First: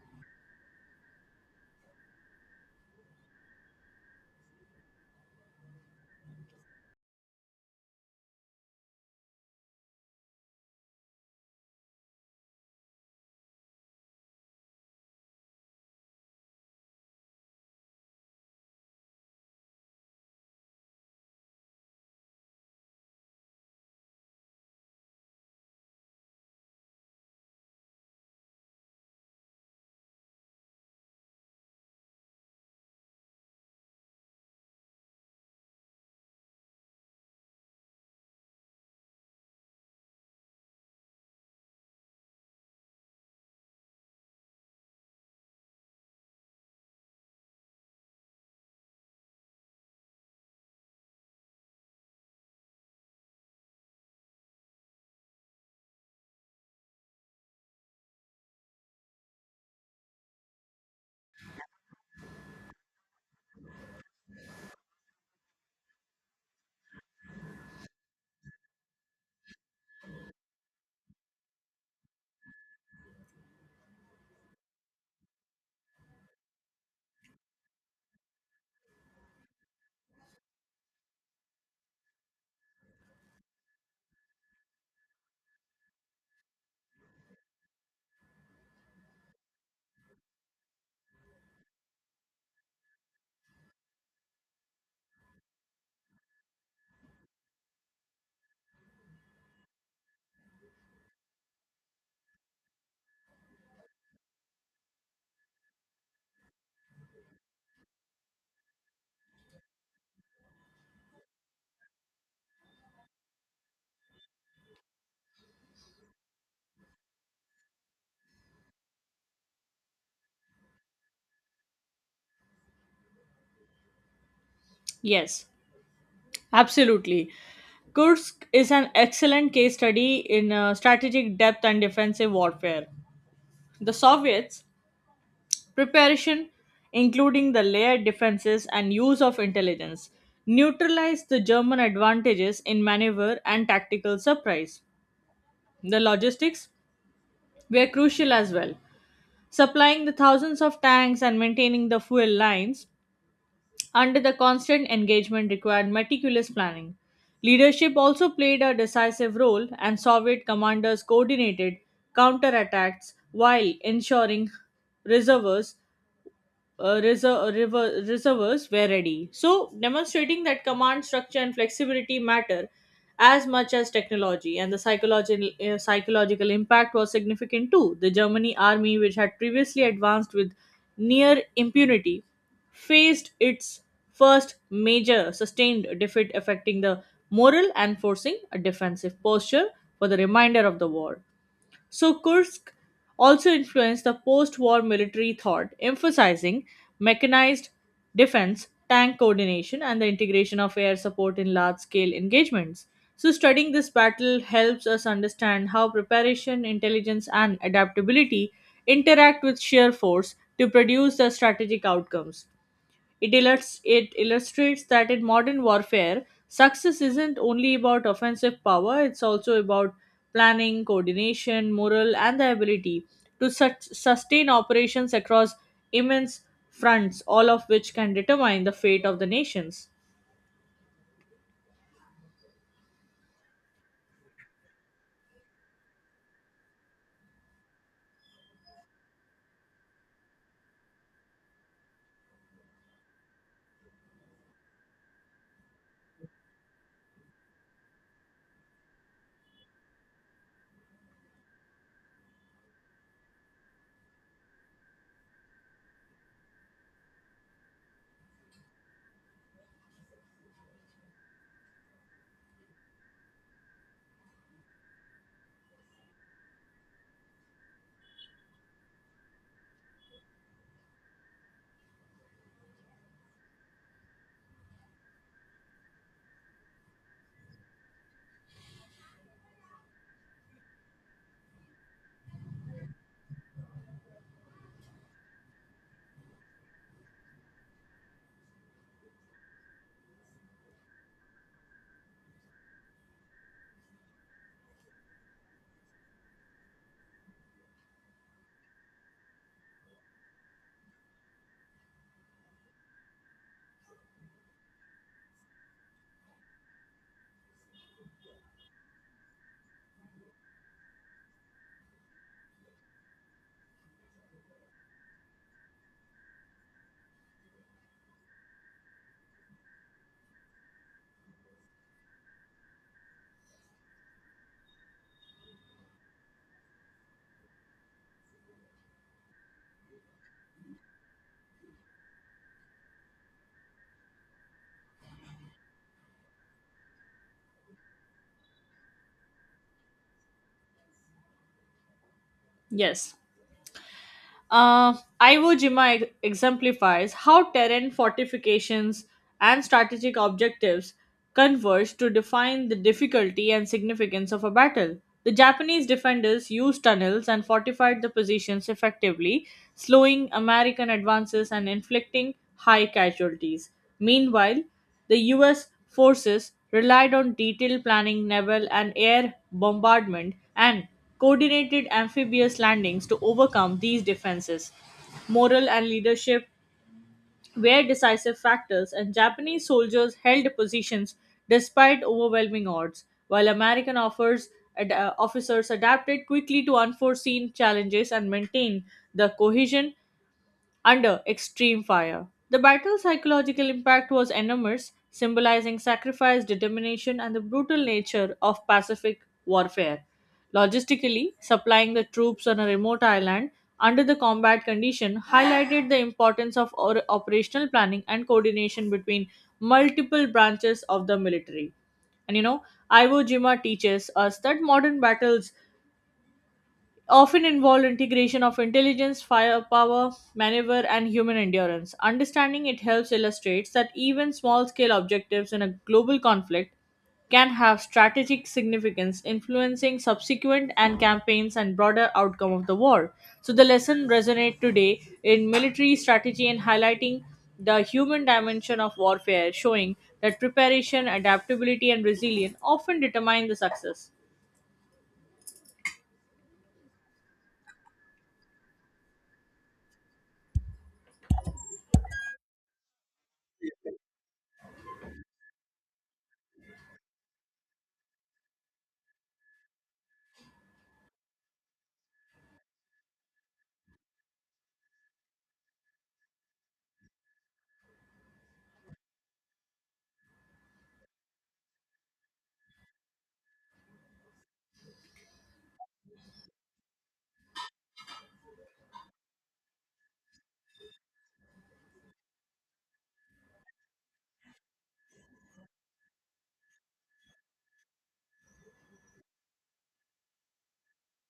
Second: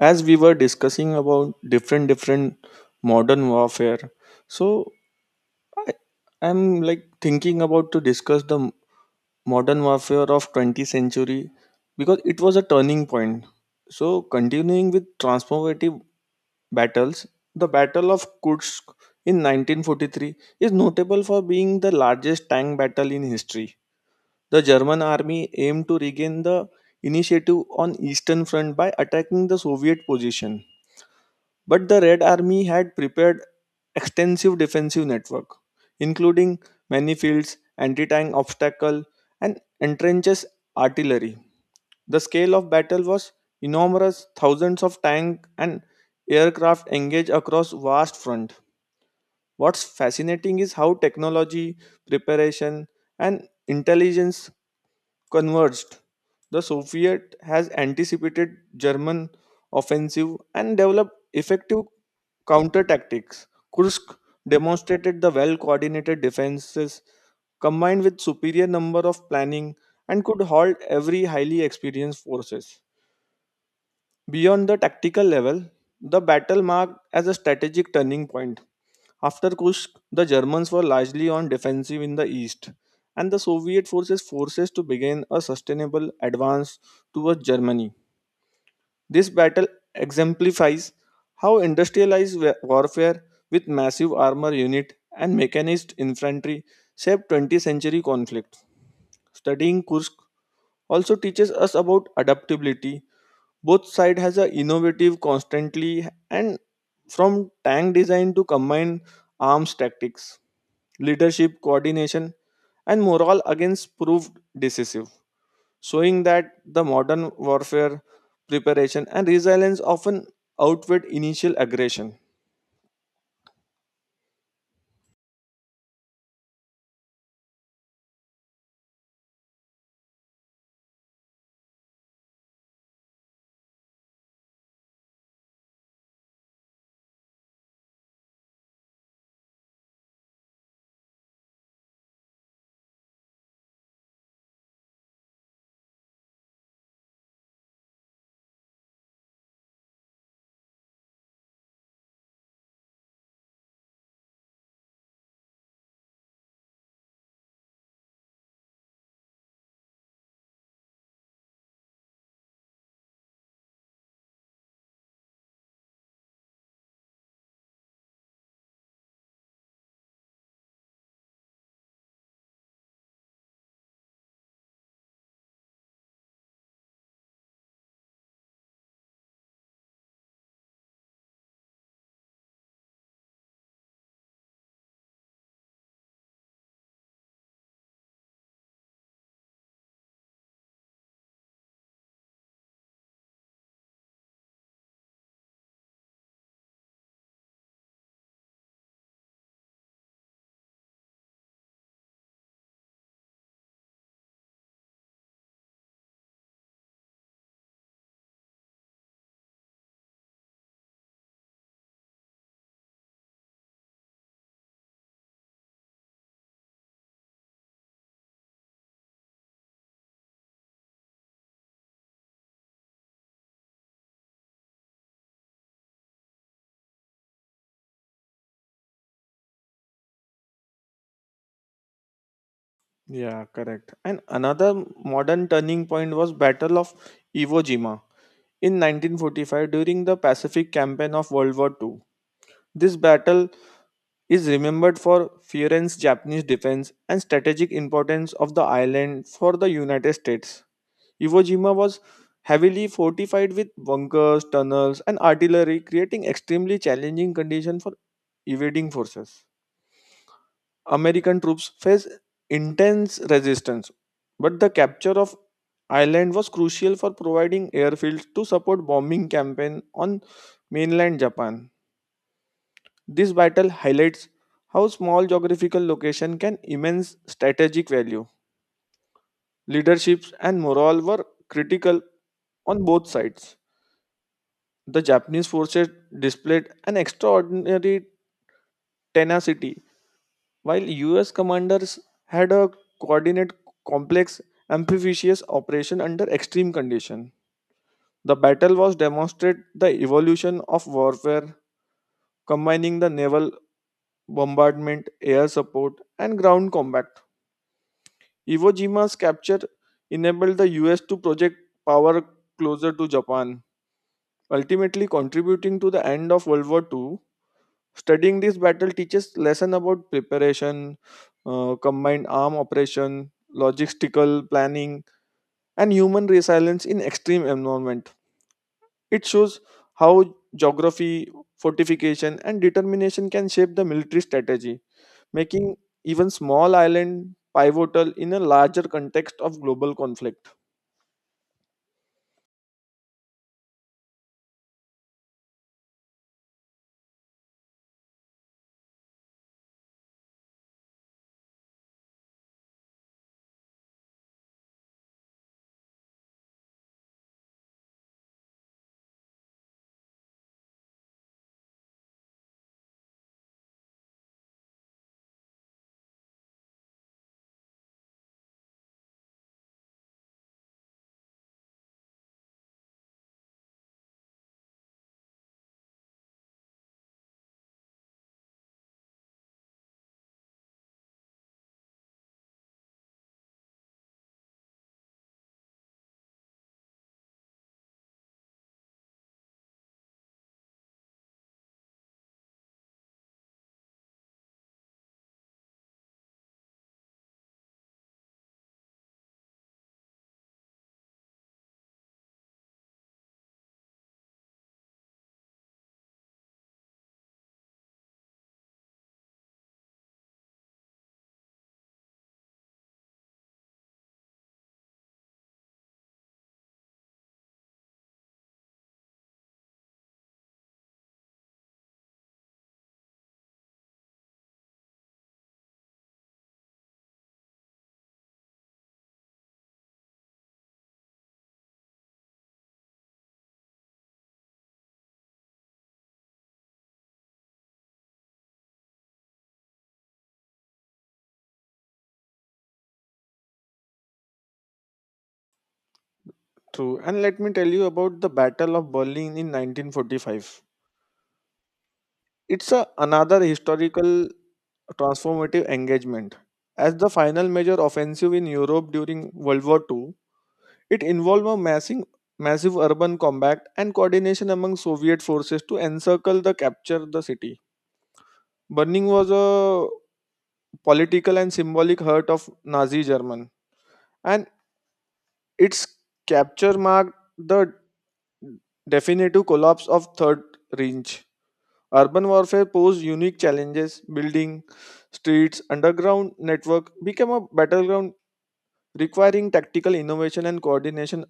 As we were discussing about different modern warfare, so i I'm like thinking about to discuss the modern warfare of 20th century because it was a turning point. So continuing with transformative battles, the battle of Kursk in 1943 is notable for being the largest tank battle in history. The German army aimed to regain the initiative on eastern front by attacking the Soviet position, but the Red Army had prepared extensive defensive network, including many fields, anti-tank obstacle, and entrenches artillery. The scale of battle was enormous, thousands of tank and aircraft engaged across vast front. What's fascinating is how technology, preparation, and intelligence converged. The Soviet has anticipated German offensive and developed effective counter tactics. Kursk demonstrated the well coordinated defenses combined with superior number of planning and could halt every highly experienced forces. Beyond the tactical level, the battle marked as a strategic turning point. After Kursk, the Germans were largely on defensive in the east, and the Soviet forces to begin a sustainable advance towards Germany. This battle exemplifies how industrialized warfare with massive armor unit and mechanized infantry shaped 20th century conflict. Studying Kursk also teaches us about adaptability. Both sides has a innovative constantly and from tank design to combined arms tactics. Leadership, coordination, and morale against proved decisive, showing that the modern warfare preparation and resilience often outweighed initial aggression. Yes, absolutely. Kursk is an excellent case study in strategic depth and defensive warfare. The Soviets' preparation, including the layered defenses and use of intelligence, neutralized the German advantages in maneuver and tactical surprise. The logistics were crucial as well, supplying the thousands of tanks and maintaining the fuel lines under the constant engagement required meticulous planning. Leadership also played a decisive role, and Soviet commanders coordinated counterattacks while ensuring reserves reservoirs were ready. So, demonstrating that command structure and flexibility matter as much as technology, and the psychological impact was significant too. The Germany army, which had previously advanced with near impunity, faced its first major sustained defeat, affecting the morale and forcing a defensive posture for the remainder of the war. So Kursk also influenced the post war military thought, emphasizing mechanized defense, tank coordination, and the integration of air support in large scale engagements. So, studying this battle helps us understand how preparation, intelligence, and adaptability interact with sheer force to produce the strategic outcomes. It illustrates that in modern warfare, success isn't only about offensive power, it's also about planning, coordination, morale, and the ability to sustain operations across immense fronts, all of which can determine the fate of the nations. Yeah, correct. And another modern turning point was Battle of Iwo Jima in 1945 during the Pacific campaign of World War II. This battle is remembered for fierce Japanese defense and strategic importance of the island for the United States. Iwo Jima was heavily fortified with bunkers, tunnels, and artillery, creating extremely challenging conditions for evading forces. American troops faced intense resistance, but the capture of island was crucial for providing airfields to support bombing campaign on mainland Japan. This battle highlights how small geographical location can immense strategic value. Leaderships and morale were critical on both sides. The Japanese forces displayed an extraordinary tenacity, while US commanders had a coordinate, complex, amphibious operation under extreme conditions. The battle was demonstrate the evolution of warfare, combining the naval bombardment, air support, and ground combat. Iwo Jima's capture enabled the US to project power closer to Japan, ultimately contributing to the end of World War II. Studying this battle teaches lesson about preparation, combined arm operation, logistical planning, and human resilience in extreme environment. It shows how geography, fortification, and determination can shape the military strategy, making even small island pivotal in a larger context of global conflict. Yes. Uh, Iwo Jima exemplifies how terrain fortifications and strategic objectives converge to define the difficulty and significance of a battle. The Japanese defenders used tunnels and fortified the positions effectively, slowing American advances and inflicting high casualties. Meanwhile, the US forces relied on detailed planning, naval and air bombardment, and coordinated amphibious landings to overcome these defenses. Moral and leadership were decisive factors, and Japanese soldiers held positions despite overwhelming odds, while American officers adapted quickly to unforeseen challenges and maintained the cohesion under extreme fire. The battle's psychological impact was enormous, symbolizing sacrifice, determination, and the brutal nature of Pacific warfare. Logistically, supplying the troops on a remote island under the combat condition highlighted the importance of operational planning and coordination between multiple branches of the military. And Iwo Jima teaches us that modern battles often involve integration of intelligence, firepower, maneuver, and human endurance. Understanding it helps illustrates that even small scale objectives in a global conflict can have strategic significance influencing subsequent and campaigns and broader outcome of the war, so the lesson resonates today in military strategy and highlighting the human dimension of warfare, showing that preparation adaptability and resilience often determine the success. True, and let me tell you about the Battle of Berlin in 1945. It's a, another historical transformative engagement. As the final major offensive in Europe during World War II, it involved a massing, massive urban combat and coordination among Soviet forces to encircle the capture the city. Burning was a political and symbolic hurt of Nazi German, and its capture marked the definitive collapse of Third Reich. Urban warfare posed unique challenges. Building streets, underground network became a battleground requiring tactical innovation and coordination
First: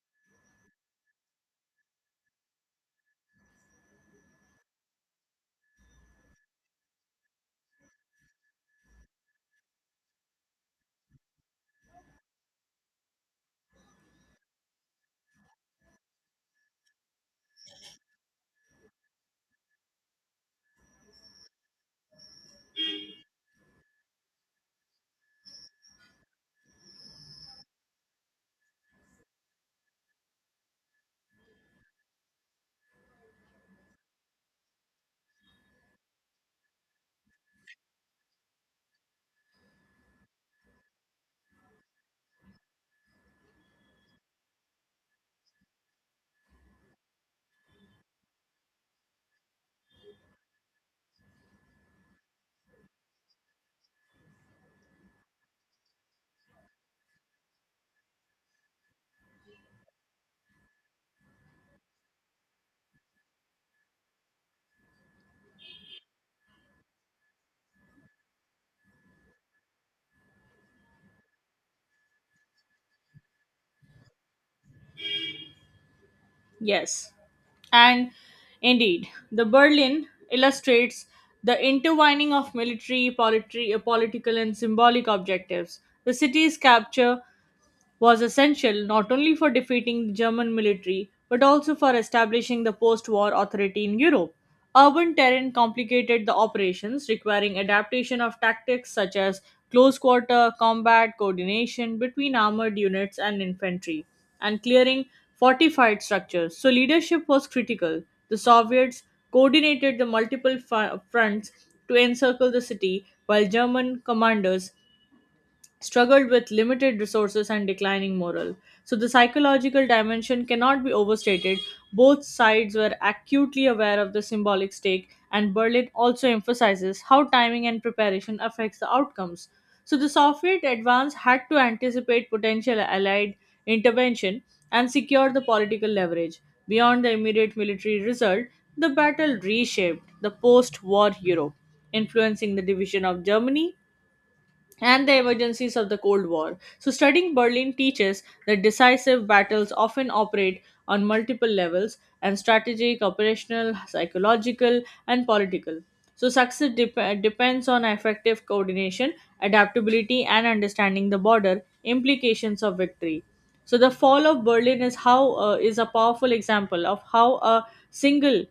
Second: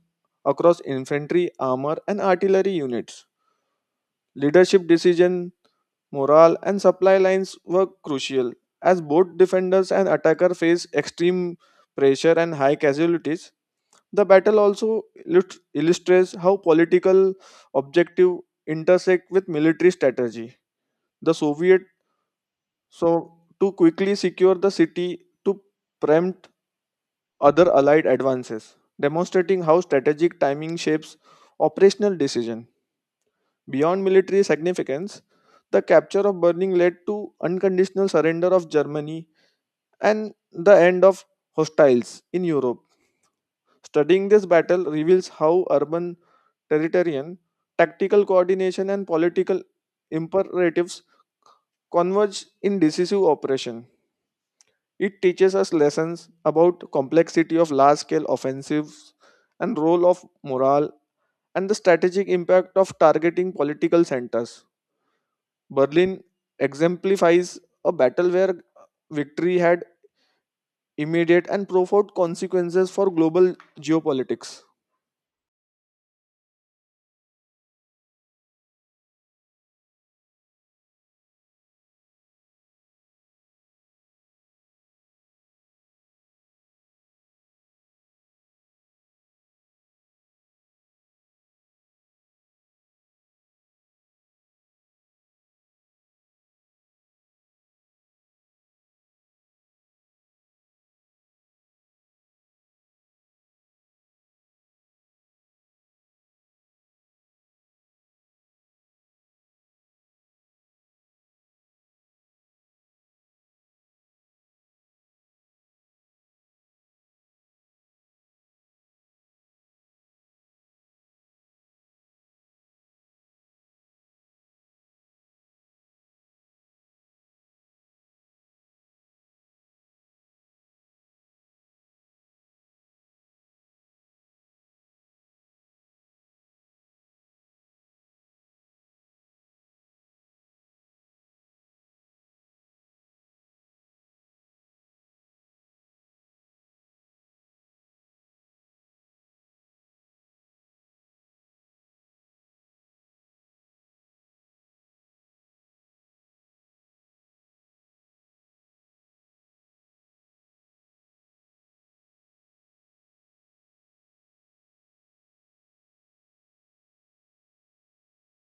across infantry, armor, and artillery units. Leadership decision, morale, and supply lines were crucial as both defenders and attacker face extreme pressure and high casualties. The battle also illustrates how political objective intersect with military strategy. The Soviet so, to quickly secure the city to preempt other allied advances, demonstrating how strategic timing shapes operational decision. Beyond military significance, the capture of Berlin led to unconditional surrender of Germany and the end of hostiles in Europe. Studying this battle reveals how urban territorial, tactical coordination, and political imperatives converge in decisive operation. It teaches us lessons about complexity of large-scale offensives and role of morale and the strategic impact of targeting political centers. Berlin exemplifies a battle where victory had immediate and profound consequences for global geopolitics. Yes. And indeed, the Berlin illustrates the intertwining of political, and symbolic objectives. The city's capture was essential not only for defeating the German military but also for establishing the post war authority in Europe. Urban terrain complicated the operations, requiring adaptation of tactics such as close quarter combat, coordination between armored units and infantry, and clearing fortified structures. So, leadership was critical. The Soviets coordinated the multiple fronts to encircle the city, while German commanders struggled with limited resources and declining morale. So the psychological dimension cannot be overstated. Both sides were acutely aware of the symbolic stake, and Berlin also emphasizes how timing and preparation affects the outcomes. So the Soviet advance had to anticipate potential Allied intervention and secure the political leverage. Beyond the immediate military result, the battle reshaped the post war Europe, influencing the division of Germany and the emergencies of the Cold War. So, studying Berlin teaches that decisive battles often operate on multiple levels and strategic, operational, psychological, and political. So, depends on effective coordination, adaptability, and understanding the border implications of victory. So, the fall of Berlin is a powerful example of how a single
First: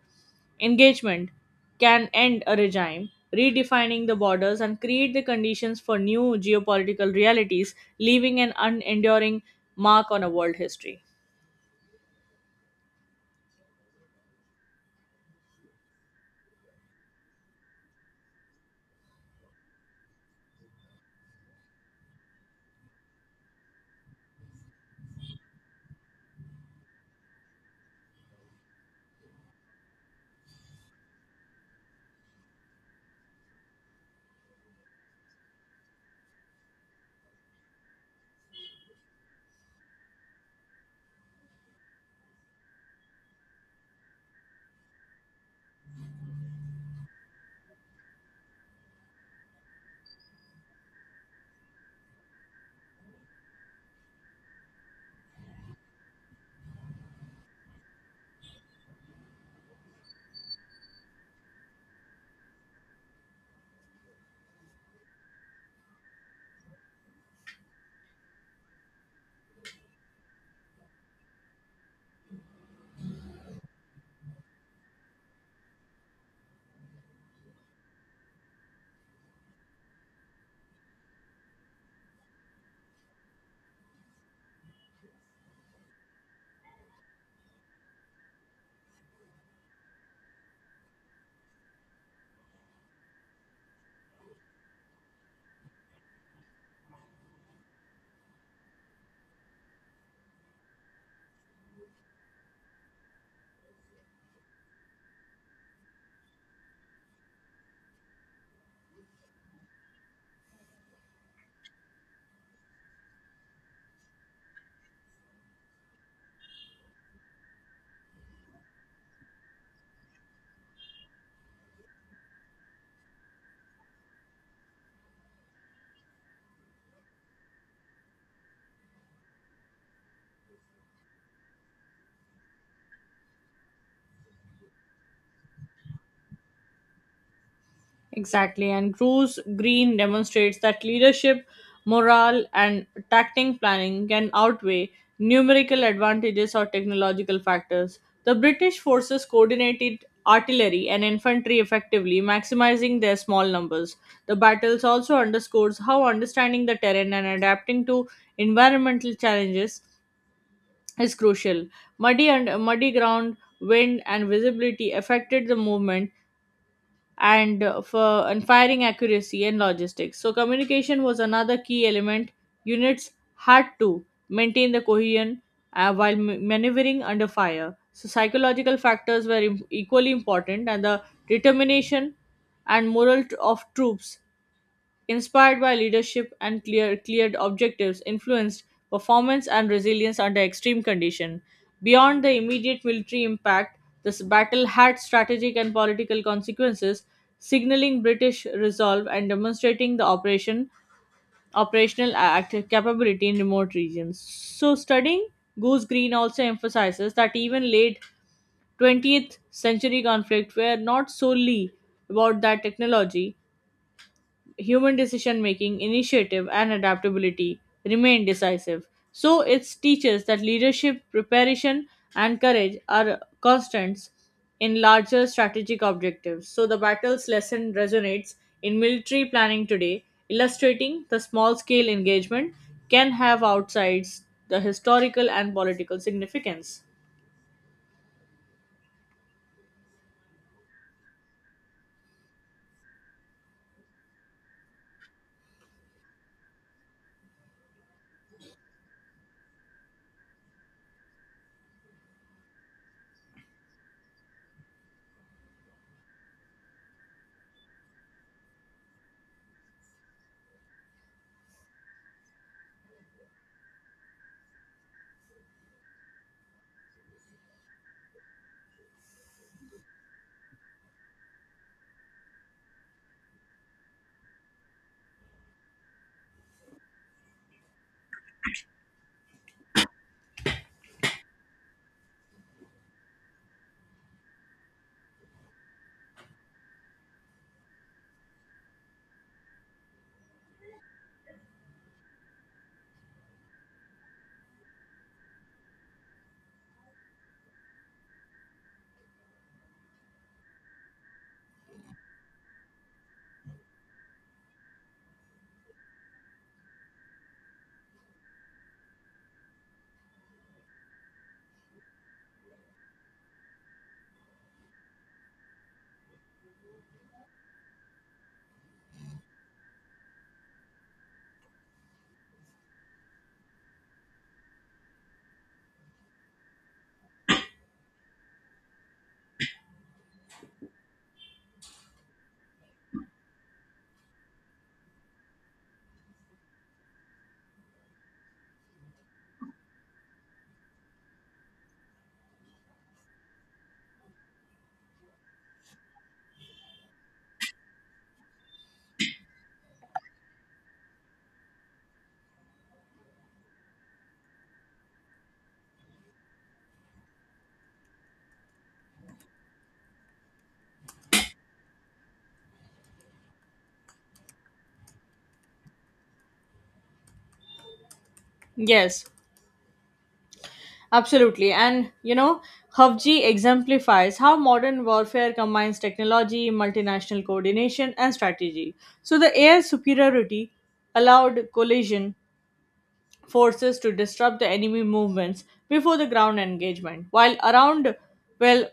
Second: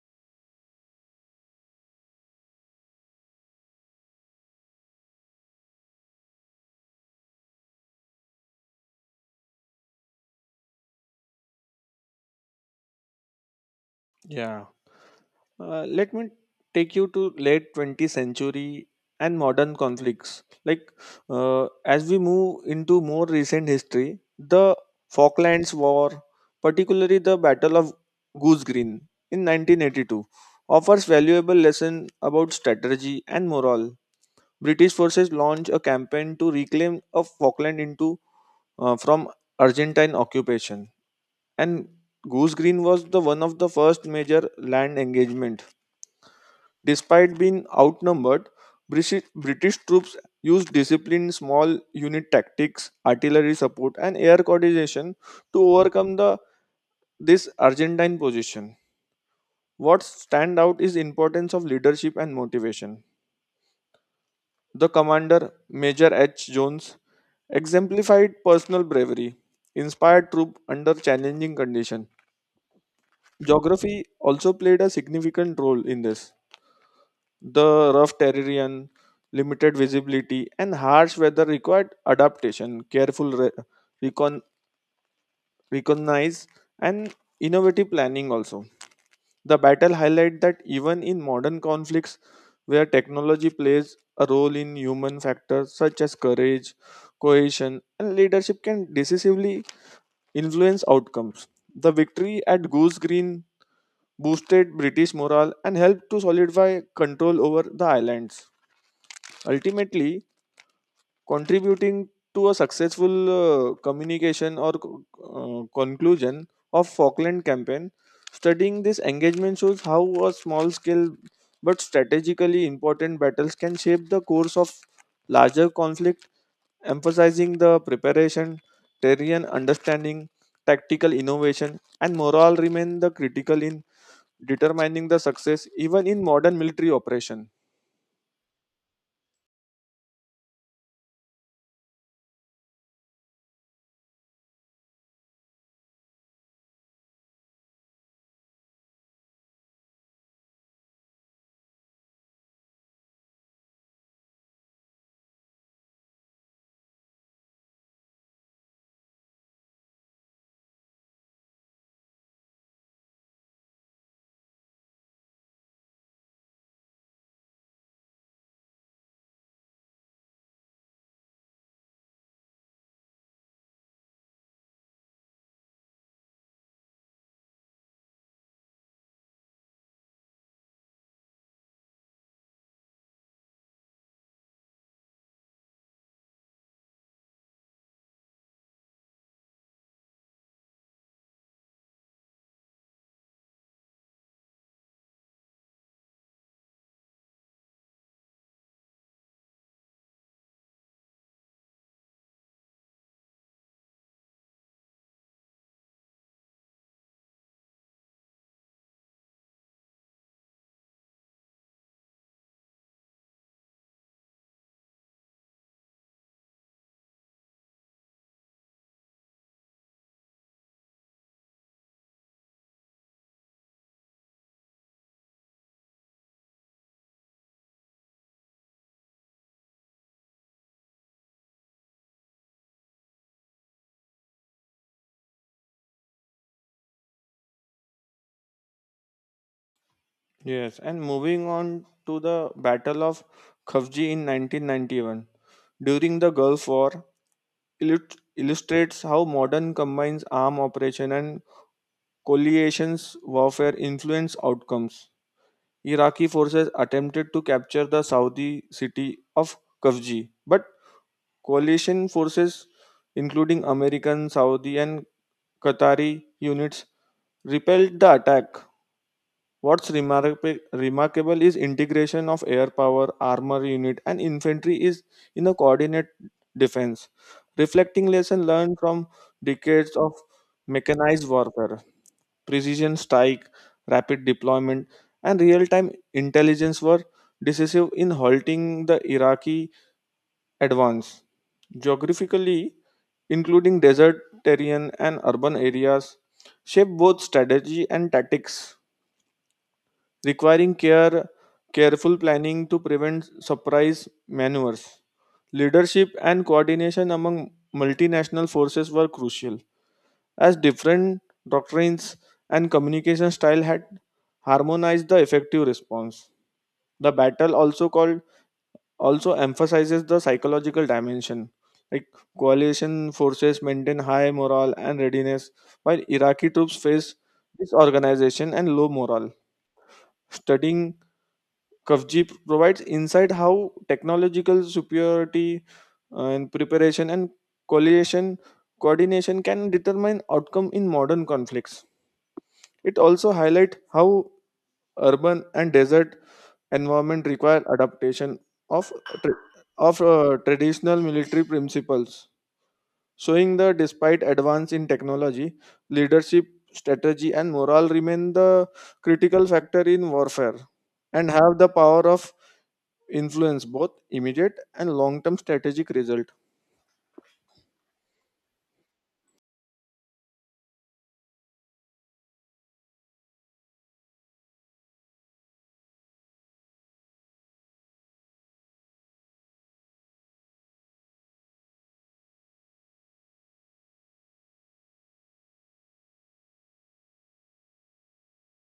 engagement can end a regime, redefining the borders and create the conditions for new geopolitical realities, leaving an unenduring mark on a world history. Yeah. Let me take you to late 20th century and modern conflicts. Like as we move into more recent history, the Falklands War, particularly the Battle of Goose Green in 1982, offers valuable lesson about strategy and morale. British forces launched a campaign to reclaim of Falkland into from Argentine occupation, and Goose Green was the one of the first major land engagement. Despite being outnumbered, British troops used disciplined small unit tactics, artillery support, and air coordination to overcome the this Argentine position. What stand out is importance of leadership and motivation. The commander, Major H. Jones, exemplified personal bravery, inspired troop under challenging conditions. Geography also played a significant role in this. The rough terrain, limited visibility, and harsh weather required adaptation, careful recon- recognize, and innovative planning also. The battle highlight that even in modern conflicts where technology plays a role in human factors such as courage, cohesion, and leadership can decisively influence outcomes. The victory at Goose Green boosted British morale and helped to solidify control over the islands. Ultimately, contributing to a successful communication or conclusion of Falkland campaign. Studying this engagement shows how a small scale but strategically important battles can shape the course of larger conflict, emphasizing the preparation, terrain understanding, tactical innovation, and morale remain the critical in determining the success even in modern military operation. Exactly, and Bruce Green demonstrates that leadership, morale, and tactic planning can outweigh numerical advantages or technological factors. The British forces coordinated artillery and infantry effectively, maximizing their small numbers. The battles also underscores how understanding the terrain and adapting to environmental challenges is crucial. Muddy and muddy ground, wind, and visibility affected the movement, and firing accuracy and logistics. So communication was another key element. Units had to maintain the cohesion while maneuvering under fire. So psychological factors were equally important, and the determination and morale of troops inspired by leadership and cleared objectives, influenced performance and resilience under extreme conditions. Beyond the immediate military impact, this battle had strategic and political consequences, signaling British resolve and demonstrating the operational act capability in remote regions. So studying Goose Green also emphasizes that even late 20th century conflicts were not solely about that technology, human decision making, initiative, and adaptability remain decisive. So it teaches that leadership, preparation, and courage are constants in larger strategic objectives. So the battle's lesson resonates in military planning today, illustrating the small scale engagement can have outsides the historical and political significance. Yes, and moving on to the Battle of Kavji in 1991 during the Gulf War illustrates how modern combines arm operation and coalitions warfare influence outcomes. Iraqi forces attempted to capture the Saudi city of Kavji, but coalition forces including American, Saudi and Qatari units repelled the attack. What's remarkable is integration of air power, armor unit, and infantry is in a coordinate defense, reflecting lesson learned from decades of mechanized warfare. Precision strike, rapid deployment, and real-time intelligence were decisive in halting the Iraqi advance. Geographically, including desert terrain and urban areas, shape both strategy and tactics requiring careful planning to prevent surprise maneuvers. Leadership and coordination among multinational forces were crucial, as different doctrines and communication style had harmonized the effective response. The battle also emphasizes the psychological dimension. Like coalition forces maintain high morale and readiness, while Iraqi troops face disorganization and low morale. Studying Kavji provides insight how technological superiority and preparation and coalition coordination can determine outcome in modern conflicts. It also highlights how urban and desert environment require adaptation of tra- traditional military principles, showing that despite advance in technology, leadership, strategy, and morale remain the critical factor in warfare and have the power of influence both immediate and long term strategic result. Yes, absolutely. And HUFG exemplifies how modern warfare combines technology, multinational coordination, and strategy. So the air superiority allowed coalition forces to disrupt the enemy movements before the ground engagement, while around well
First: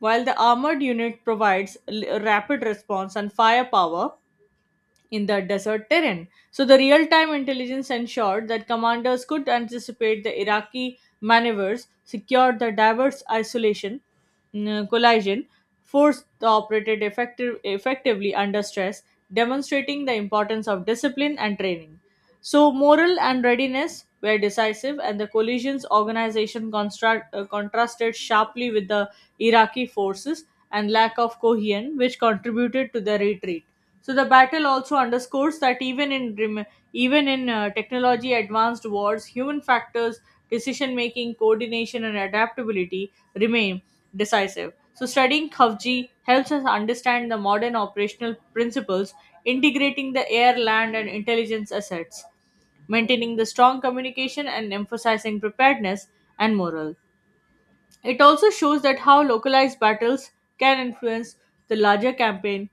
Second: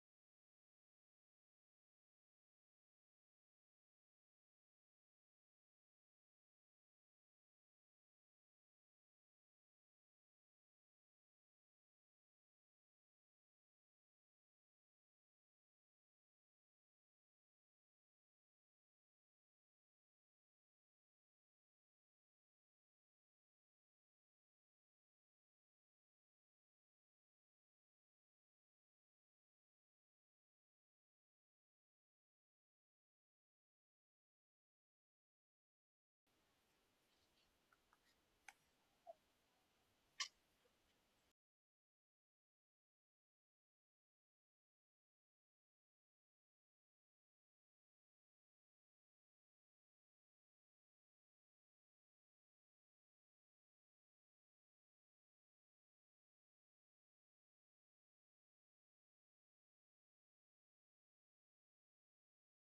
while the armored unit provides rapid response and firepower in the desert terrain. So the real-time intelligence ensured that commanders could anticipate the Iraqi maneuvers, secure the diverse isolation collision, force the effectively under stress, demonstrating the importance of discipline and training. So morale and readiness were decisive, and the coalition's organization contrasted sharply with the Iraqi forces and lack of cohesion, which contributed to the retreat. So the battle also underscores that even in technology advanced wars, human factors, decision making, coordination, and adaptability remain decisive. So studying Khavji helps us understand the modern operational principles, integrating the air, land, and intelligence assets, maintaining the strong communication and emphasizing preparedness and morale. It also shows that how localized battles can influence the larger campaign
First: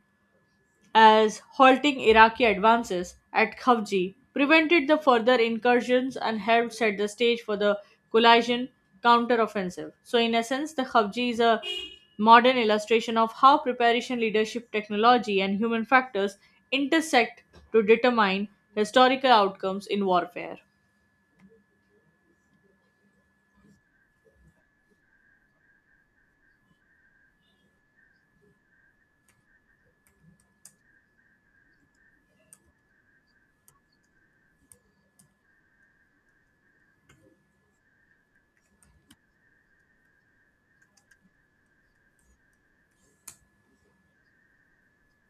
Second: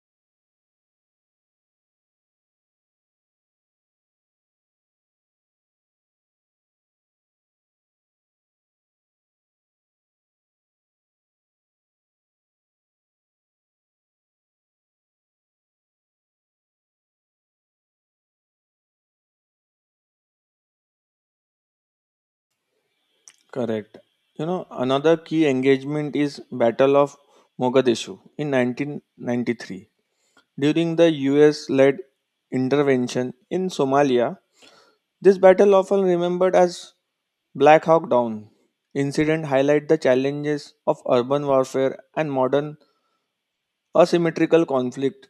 as halting Iraqi advances at Kavji prevented the further incursions and helped set the stage for the Kulaisian counteroffensive. So, in essence, the Kavji is a modern illustration of how preparation, leadership, technology, and human factors intersect to determine historical outcomes in warfare. Correct. You know, another key engagement is battle of Mogadishu in 1993 during the US led intervention in Somalia. This battle often remembered as Black Hawk Down incident highlight the challenges of urban warfare and modern asymmetrical conflict.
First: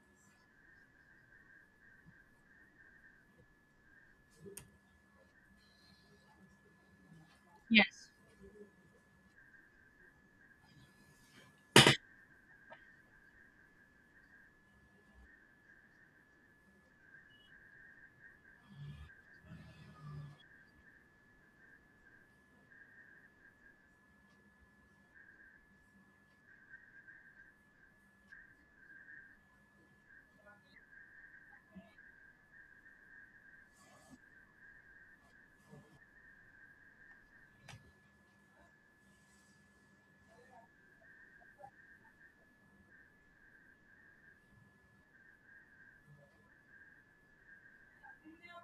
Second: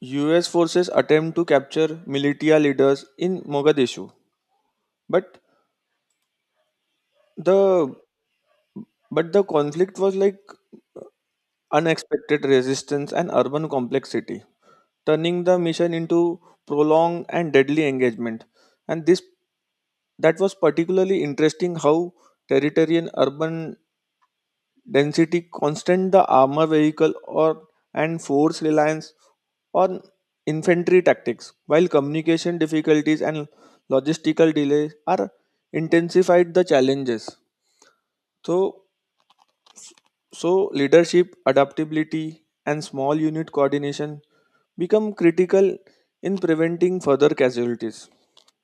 US forces attempt to capture militia leaders in Mogadishu, but The Yes. but the conflict was like unexpected resistance and urban complexity, turning the mission into prolonged and deadly engagement. And this that was particularly interesting how territorial urban density constant the armor vehicle or and force reliance on infantry tactics while communication difficulties and logistical delays are intensified the challenges. So So, leadership, adaptability, and small unit coordination become critical in preventing further casualties.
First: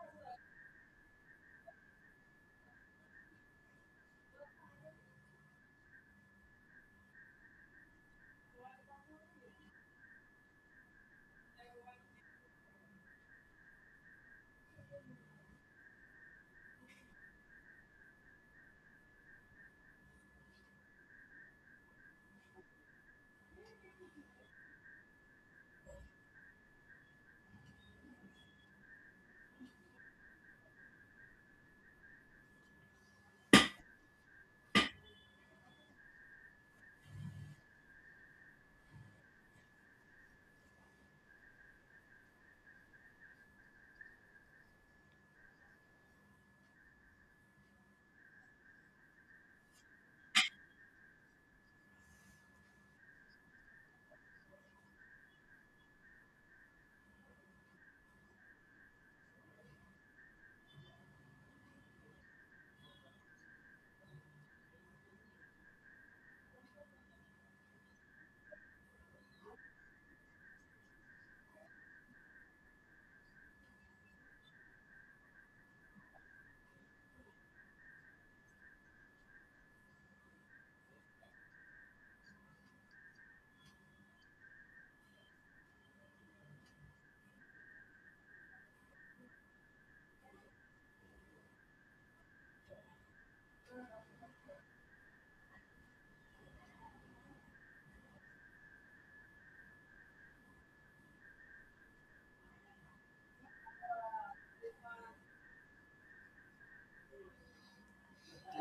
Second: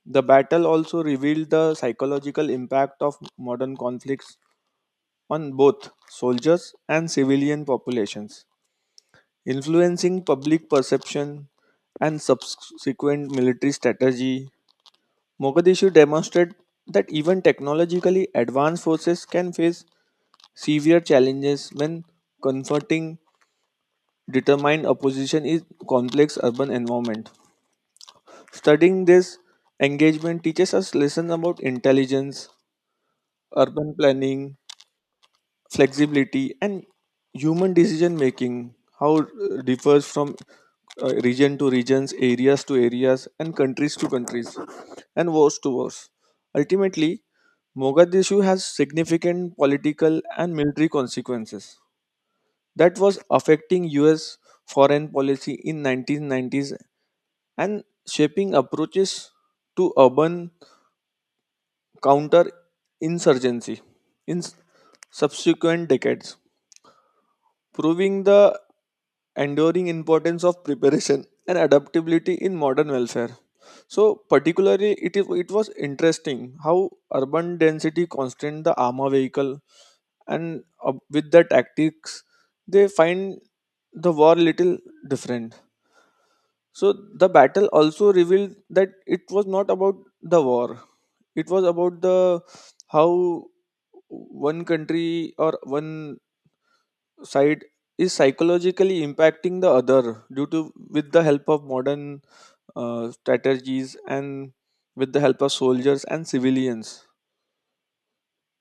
The battle also revealed the psychological impact of modern conflicts on both soldiers and civilian populations, influencing public perception and subsequent military strategy. Mogadishu demonstrated that even technologically advanced forces can face severe challenges when confronting determine a position in complex urban environment. Studying this engagement teaches us lessons about intelligence, urban planning, flexibility, and human decision making, how it differs from region to regions, areas to areas, and countries to countries, and wars to wars. Ultimately, Mogadishu has significant political and military consequences that was affecting US foreign policy in 1990s and shaping approaches to urban counterinsurgency in subsequent decades, proving the enduring importance of preparation and adaptability in modern welfare. So, particularly, it was interesting how urban density constrained the armor vehicle, and with the tactics, they find the war little different. So, the battle also revealed that it was not about the war, it was about the how one country or one side is psychologically impacting the other due to with the help of modern strategies and with the help of soldiers and civilians.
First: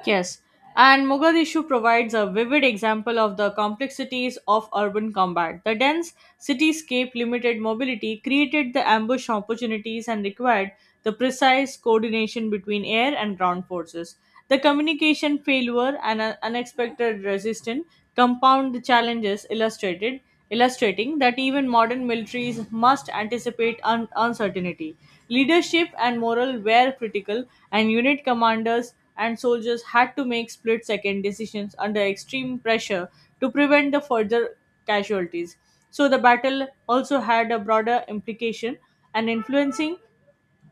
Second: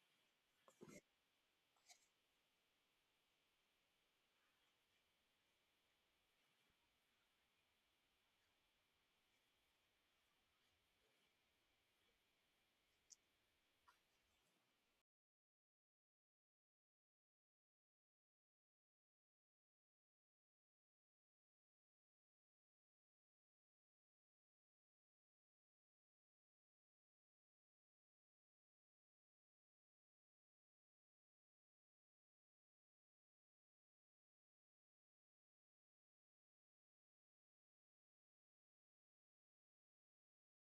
Yes, and Mogadishu provides a vivid example of the complexities of urban combat. The dense cityscape, limited mobility, created the ambush opportunities and required the precise coordination between air and ground forces. The communication failure and unexpected resistance compound the illustrating that even modern militaries must anticipate uncertainty. Leadership and morale were critical, and unit commanders and soldiers had to make split second decisions under extreme pressure to prevent the further casualties. So the battle also had a broader implication and influencing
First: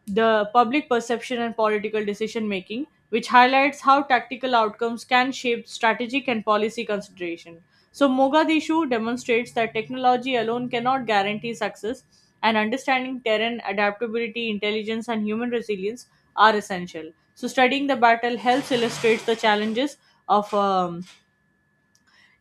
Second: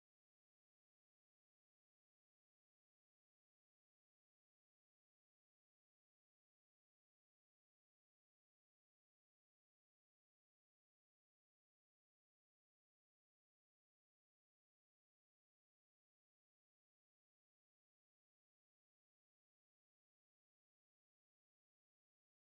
the public perception and political decision making, which highlights how tactical outcomes can shape strategic and policy consideration. So, Mogadishu demonstrates that technology alone cannot guarantee success, and understanding terrain, adaptability, intelligence, and human resilience are essential. So, studying the battle helps illustrate the challenges of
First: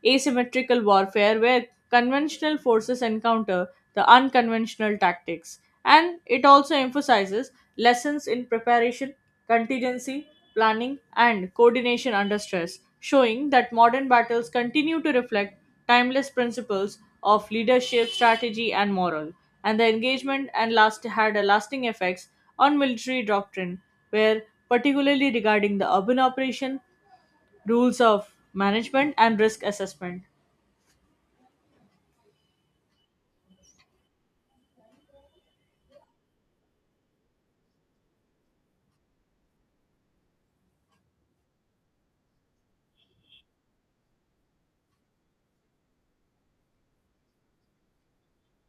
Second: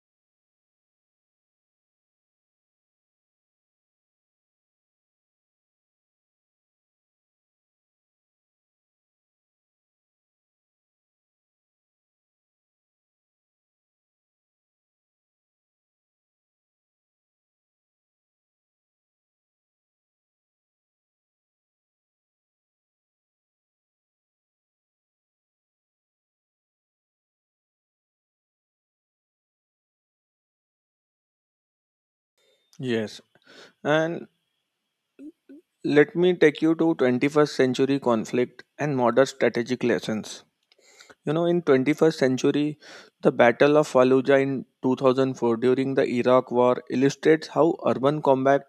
asymmetrical warfare where conventional forces encounter the unconventional tactics, and it also emphasizes lessons in preparation, contingency planning and coordination under stress, showing that modern battles continue to reflect timeless principles of leadership strategy and morale. And the engagement and last had a lasting effects on military doctrine, where particularly regarding the urban operation, rules of management and risk assessment. Yes, and let me take you to 21st century conflict and modern strategic lessons. You know, in 21st century, the Battle of Fallujah in 2004 during the Iraq War illustrates how urban combat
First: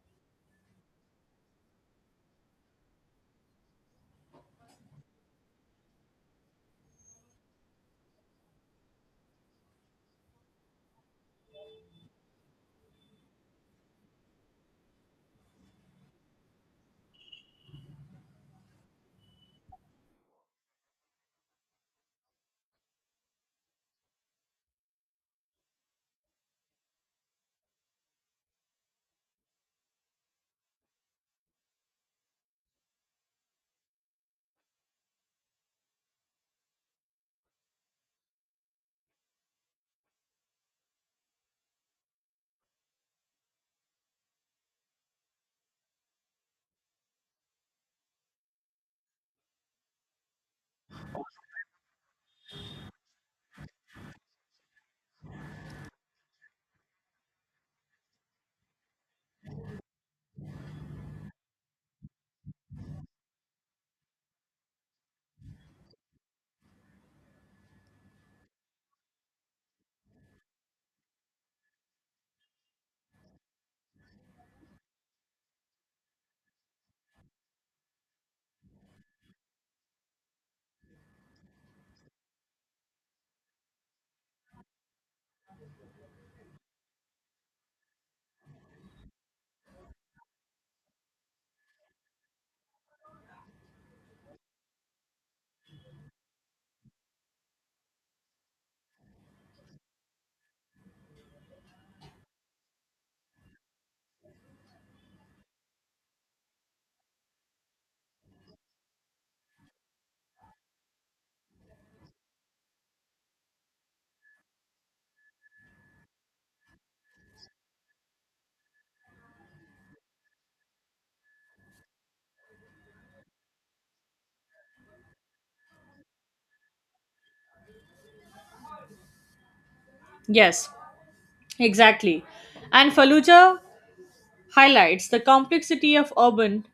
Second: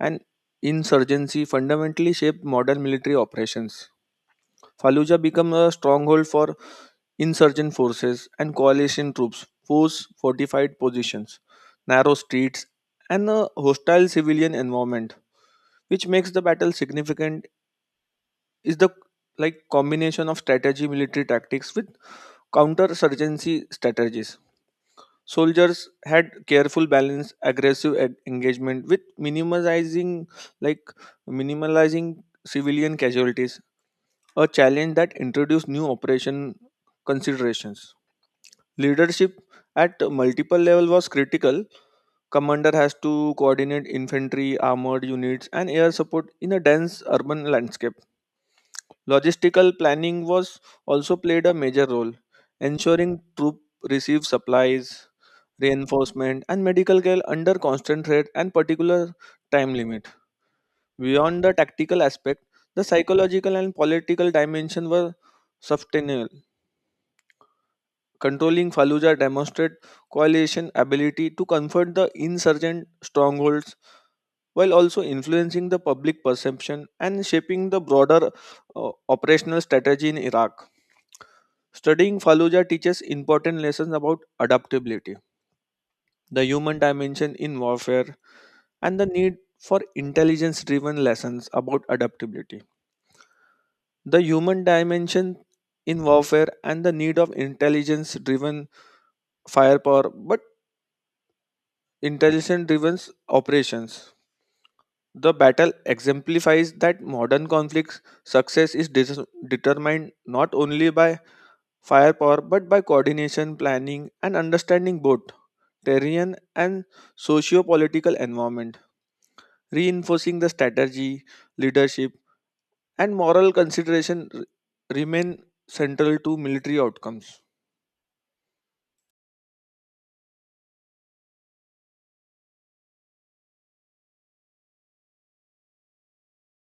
and insurgency fundamentally shaped modern military operations. Fallujah became a stronghold for insurgent forces and coalition troops, force fortified positions, narrow streets, and a hostile civilian environment. Which makes the battle significant is the like combination of strategy, military tactics with counter-surgency strategies. Soldiers had careful balance, aggressive engagement with minimizing like minimalizing civilian casualties, a challenge that introduced new operation considerations. Leadership at multiple level was critical. Commander has to coordinate infantry, armored units, and air support in a dense urban landscape. Logistical planning was also played a major role, ensuring troops received supplies, reinforcement, and medical care under constant threat and particular time limit. Beyond the tactical aspect, the psychological and political dimension were sustainable. Controlling Fallujah demonstrated coalition ability to comfort the insurgent strongholds while also influencing the public perception and shaping the broader operational strategy in Iraq. Studying Fallujah teaches important lessons about adaptability, the human dimension in warfare, and the need for intelligence driven lessons about adaptability. The human dimension in warfare and the need of intelligence driven firepower, but intelligence driven operations. The battle exemplifies that modern conflicts success is determined not only by firepower but by coordination, planning, and understanding both terrain and socio political environment, reinforcing the strategy, leadership, and moral consideration remain central to military outcomes. Yes, exactly. And Fallujah, highlights the complexity of urban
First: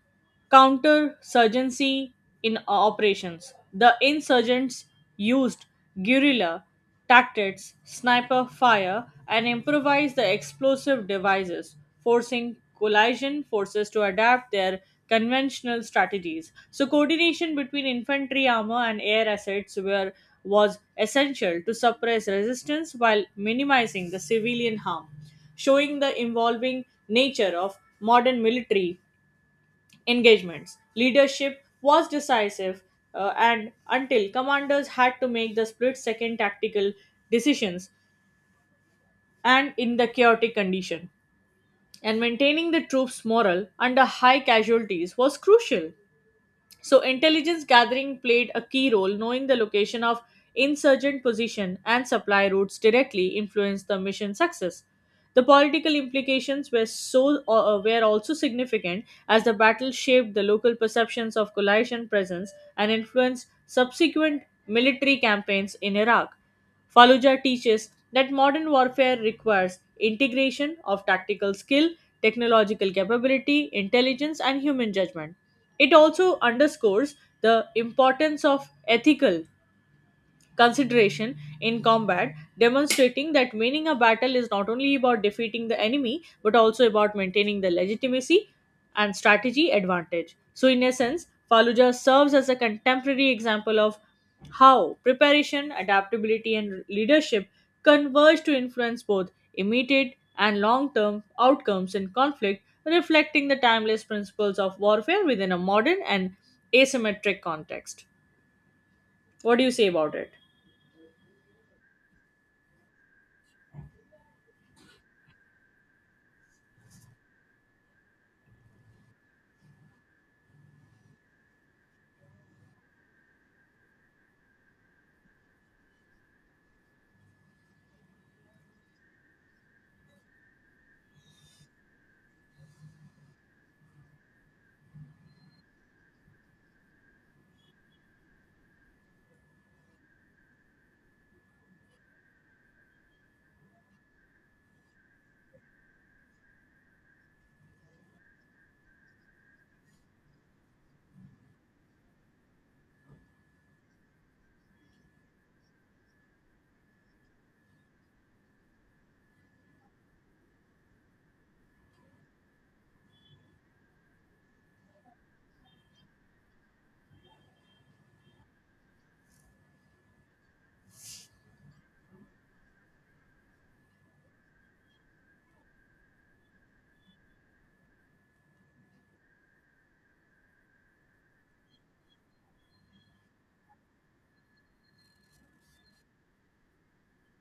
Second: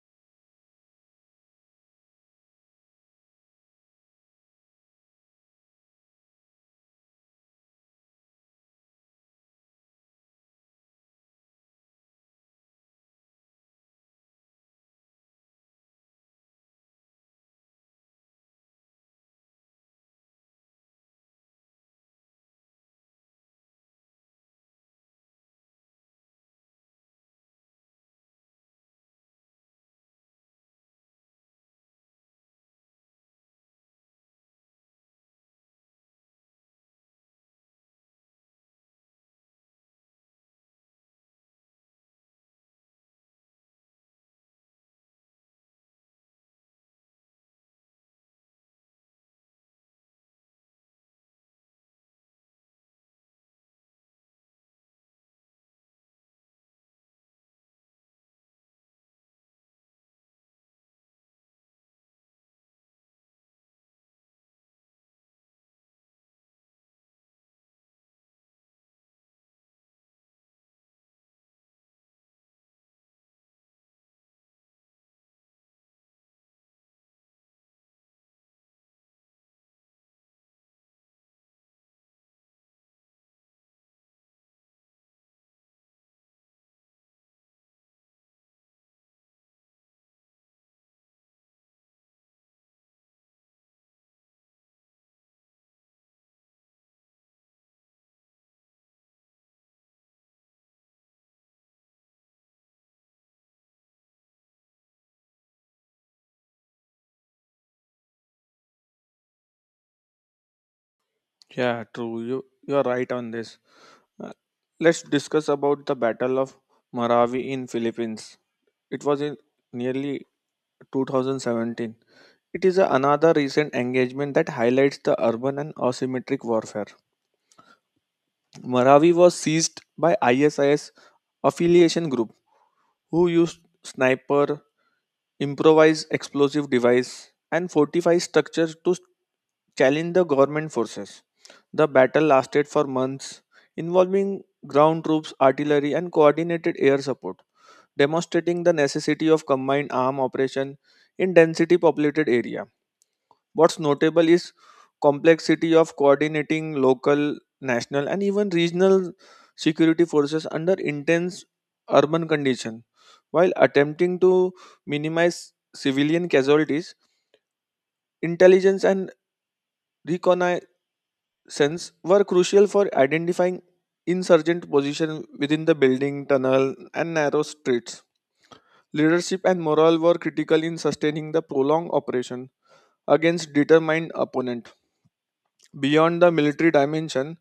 counterinsurgency in operations. The insurgents used guerrilla tactics, sniper fire, and improvised the explosive devices, forcing coalition forces to adapt their conventional strategies. So coordination between infantry armor and air assets were was essential to suppress resistance while minimizing the civilian harm, showing the evolving nature of modern military engagements. Leadership was decisive, and until commanders had to make the split second tactical decisions and in the chaotic condition. And maintaining the troops' morale under high casualties was crucial. So, intelligence gathering played a key role. Knowing the location of insurgent position and supply routes directly influenced the mission success. The political implications were also significant as the battle shaped the local perceptions of coalition presence and influenced subsequent military campaigns in Iraq. Fallujah teaches that modern warfare requires integration of tactical skill, technological capability, intelligence, and human judgment. It also underscores the importance of ethical consideration in combat, demonstrating that winning a battle is not only about defeating the enemy but also about maintaining the legitimacy and strategy advantage. So, in essence, Fallujah serves as a contemporary example of how preparation, adaptability, and leadership converge to influence both immediate and long term outcomes in conflict, reflecting the timeless principles of warfare within a modern and asymmetric context. What do you say about it? Yeah, true. You are right on this. Uh, let's discuss about the battle of Marawi in Philippines. It was in nearly 2017. It is another recent engagement that highlights the urban and asymmetric warfare. Marawi was seized by ISIS affiliation group who used sniper, improvise explosive device, and fortify structures to challenge the government forces. The battle lasted for months, involving ground troops, artillery, and coordinated air support, demonstrating the necessity of combined arm operation in density populated area. What's notable is complexity of coordinating local, national, and even regional security forces under intense urban condition. While attempting to minimize civilian casualties, intelligence and reconnaissance were crucial for identifying insurgent position within the building, tunnel, and narrow streets. Leadership and morale were critical in sustaining the prolonged operation against determined opponents. Beyond the military dimension,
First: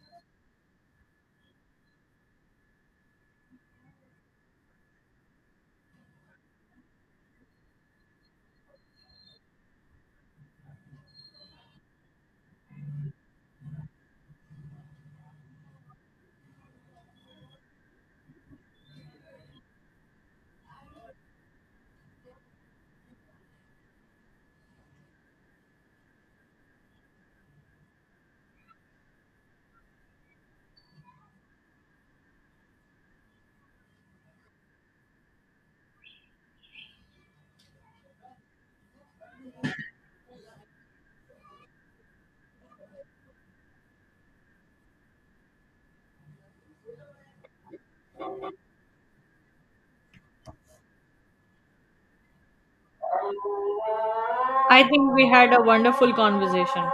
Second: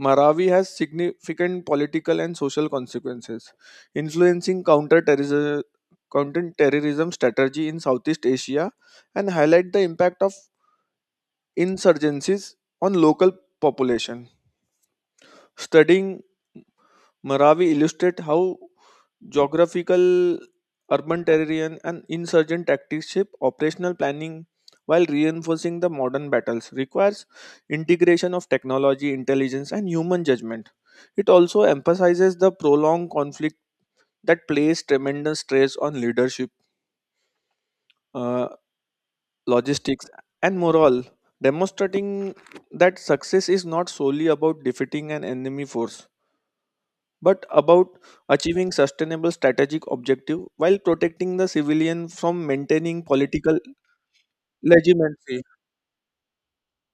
Marawi has significant political and social consequences, influencing counter-terrorism strategy in Southeast Asia and highlight the impact of insurgencies on local population. Studying Maravi illustrate how geographical, urban terrain, and insurgent tactics shape operational planning while reinforcing the modern battles requires integration of technology, intelligence, and human judgment. It also emphasizes the prolonged conflict that places tremendous stress on leadership, uh, logistics, and morale, demonstrating that success is not solely about defeating an enemy force but about achieving sustainable strategic objective while protecting the civilian from maintaining political I think we legitimacy. had a wonderful conversation.